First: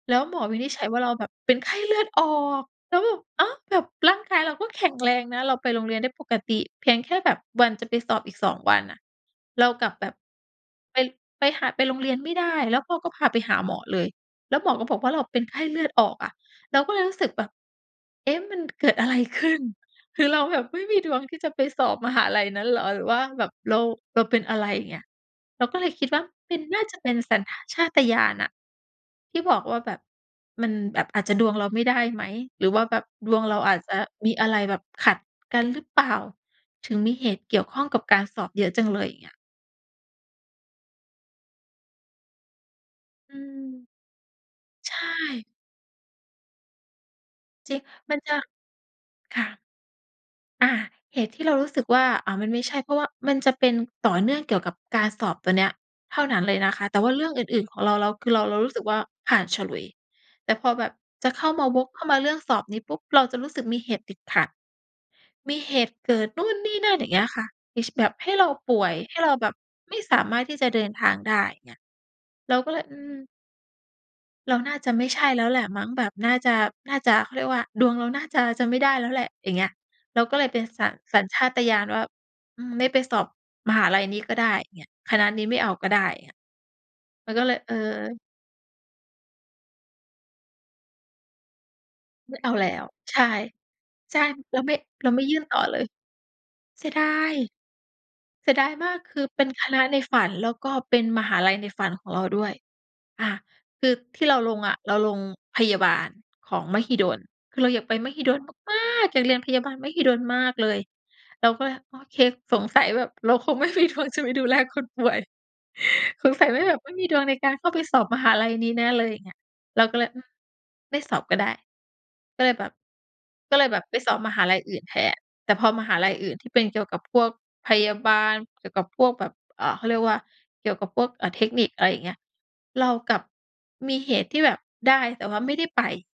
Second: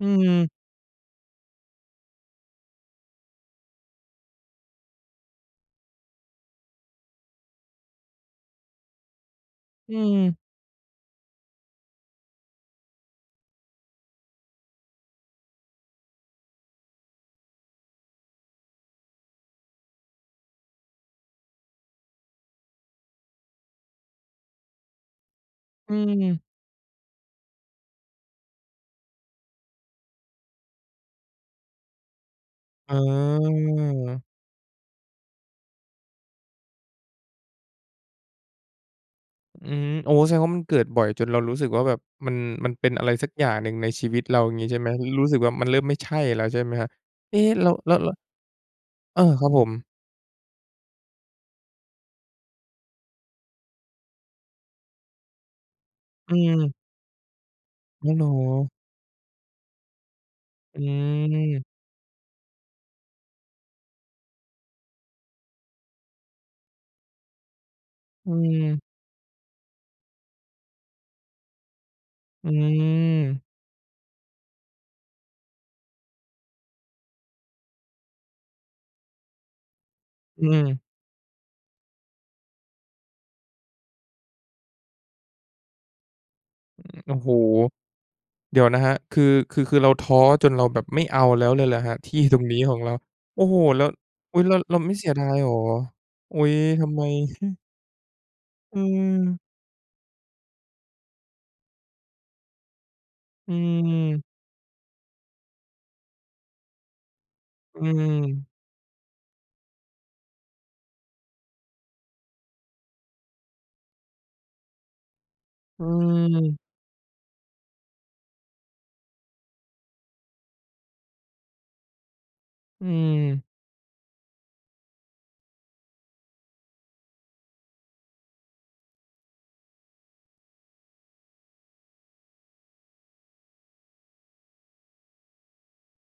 อืแล้วหมอม วินิจฉัยว่าเราแบบเป็น ไข้เลือดออก แล้วแบบ อ้าว! แบบร่างกายเรา ก็ แข็งแรงนะ เราไปโรงเรียนได้ปกติ เพียงแค่แบบวันจะไปสอบอีก 2 วันอะ เรากลัอบืแบบ ม ไป ไปหา ไปโรงเรียนไม่ได้ แล้วพ่อก็พาไปหาหมอเลย แล้วหมอก็บอกว่าเราเป็นไข้เลือดออกอะ เราก็เลยรู้สึกแบบ "เอ๊ะ! มันเกิดอะไรขึ้น? คือเราแบบไม่มีดวงที่จะไปสอบมหาลัยนั้นเหรอ? หรือว่าแบบเรา เราเป็นอะไร?" อย่างเงี้ย เราก็เลอืยคิดว่าม เป็น น่าจะเป็นสัญ ท ชาตญาณอะ ที่บอกว่าแบบมันแบบ อาจจะดวงเราไม่ได้ไหม หรือว่าแบบดวงเราอาจจะเออ มีอะไรแบบขัดกันหรือเปล่า ถึงมีเหตุเกี่ยวข้องกับการสอบเยอะจังเลย อย่างเงี้ย อืม โอ้ แสดงว่ามันเกิดบ่อยจนเรารู้สึกว่าแบบ มัน มันเป็นอะไรสักอือย่างม หนึ่งในชีวิตเรา อย่างงี้ใช่ไหม ใชรู้สึก่ ว่ามันเริ่มไม่ใช่แล้ว ใช่ไหมครับ? เอ๊! แล้จว ริง แล้ว แล้มว ันจะ อา คค่รับะ ผม อา เหตุที่เรารู้สึกว่า อ่า มันไม่ใช่ เพราะว่ามันจะเป็น ต่อเนื่องเกี่ยวกับการสอบตัวเนี้ย เท่าอืนั้นเลยม นะคะ แต่ว่าเรื่องอื่น ๆ ของเรา อเร่า อ เหรคือเรา เราอ? รู้สึกว่าผ่านฉลุย แต่พออืแบบจะเข้ามม า วกเข้ามาเรื่องสอบนี้ปุ๊บ เราจะรู้สึกมีเหตุติดขัด มีเหตุเกิดนู่นนี่นั่น อย่างเงี้ยค่ะ อย่างเช่ แบบใอหื้เราปม ่วย ให้เราแบบไม่สามารถที่จะเดินทางได้ อย่างเงี้ย อืเราก็เลย อืม ม เราน่าจะไม่ใช่แล้วแหละมั้ง แบบ น่าจะ น่าจะ เขาเรียกว่าดวงเราน่าจะ จะไม่ได้แล้วแหละ อย่างเงี้ย เราก็อเืลยเป็นม สัญ สัญชาตญาณว่า อืม ไม่ไปสอบมหาลัยนี้ก็ได้ อย่างเงี้ย คณะนี้ไม่เอาก็ได้ อย่างเงี้ย โอ้โมฮ! ันก็เลย เออ เดี๋ยวนะครับ คือ คือ คือเราท้อจนเราแบบไม่เอาแล้วเลยเหรอครับ ที่ไตม่รงเอานี้แลขอ้งว เรา ใช่ โอ้โฮ! แล้ว ใช่ อุ๊ย! แเราไม่ ล้วไม่เสเรีายไดม่ายยื่นเหรตอ? ่อเลย อุ้ย! เสทียำไดม? าย ฮึ เสียดายอมาก คือเืม ป็นคณะในฝัน แล้วก็เป็นมหาลัยในฝันของเราด้วย อ่า อืคือทม ี่เราลงอะ เราลงพยาบาลของมหิดล คือเราออืยากไปมหิดลม มาก ๆ อยากเรียนพยาบาลมหิดลมากเลย เราก็เลย โอเค สงสัยแบบเราคงไม่มีดวงจะไปดูแลคนป่วย อืสงสัยไม ม่ แบบไม่มีดวงในการเข้าไปสอบมหาลัยนี้นะเลย อย่างเงี้ย เราก็เลย อืม ไม่สอบก็ได้ ก็เลยแบบ อืม ก็เลยแบบไปสอบมหาลัยอื่นแทน แต่พอมหาลัยอื่นที่เป็นเกี่ยวกับพวกพยาบาล เกี่ยวกับพวกแบบ อ่า เขาเรียกว่า เกี่ยวกับพวก อา เทคนิค อะไรอย่างเงี้ย เรากลับมีเหตุที่แบบได้ แต่ว่าไม่ได้ไป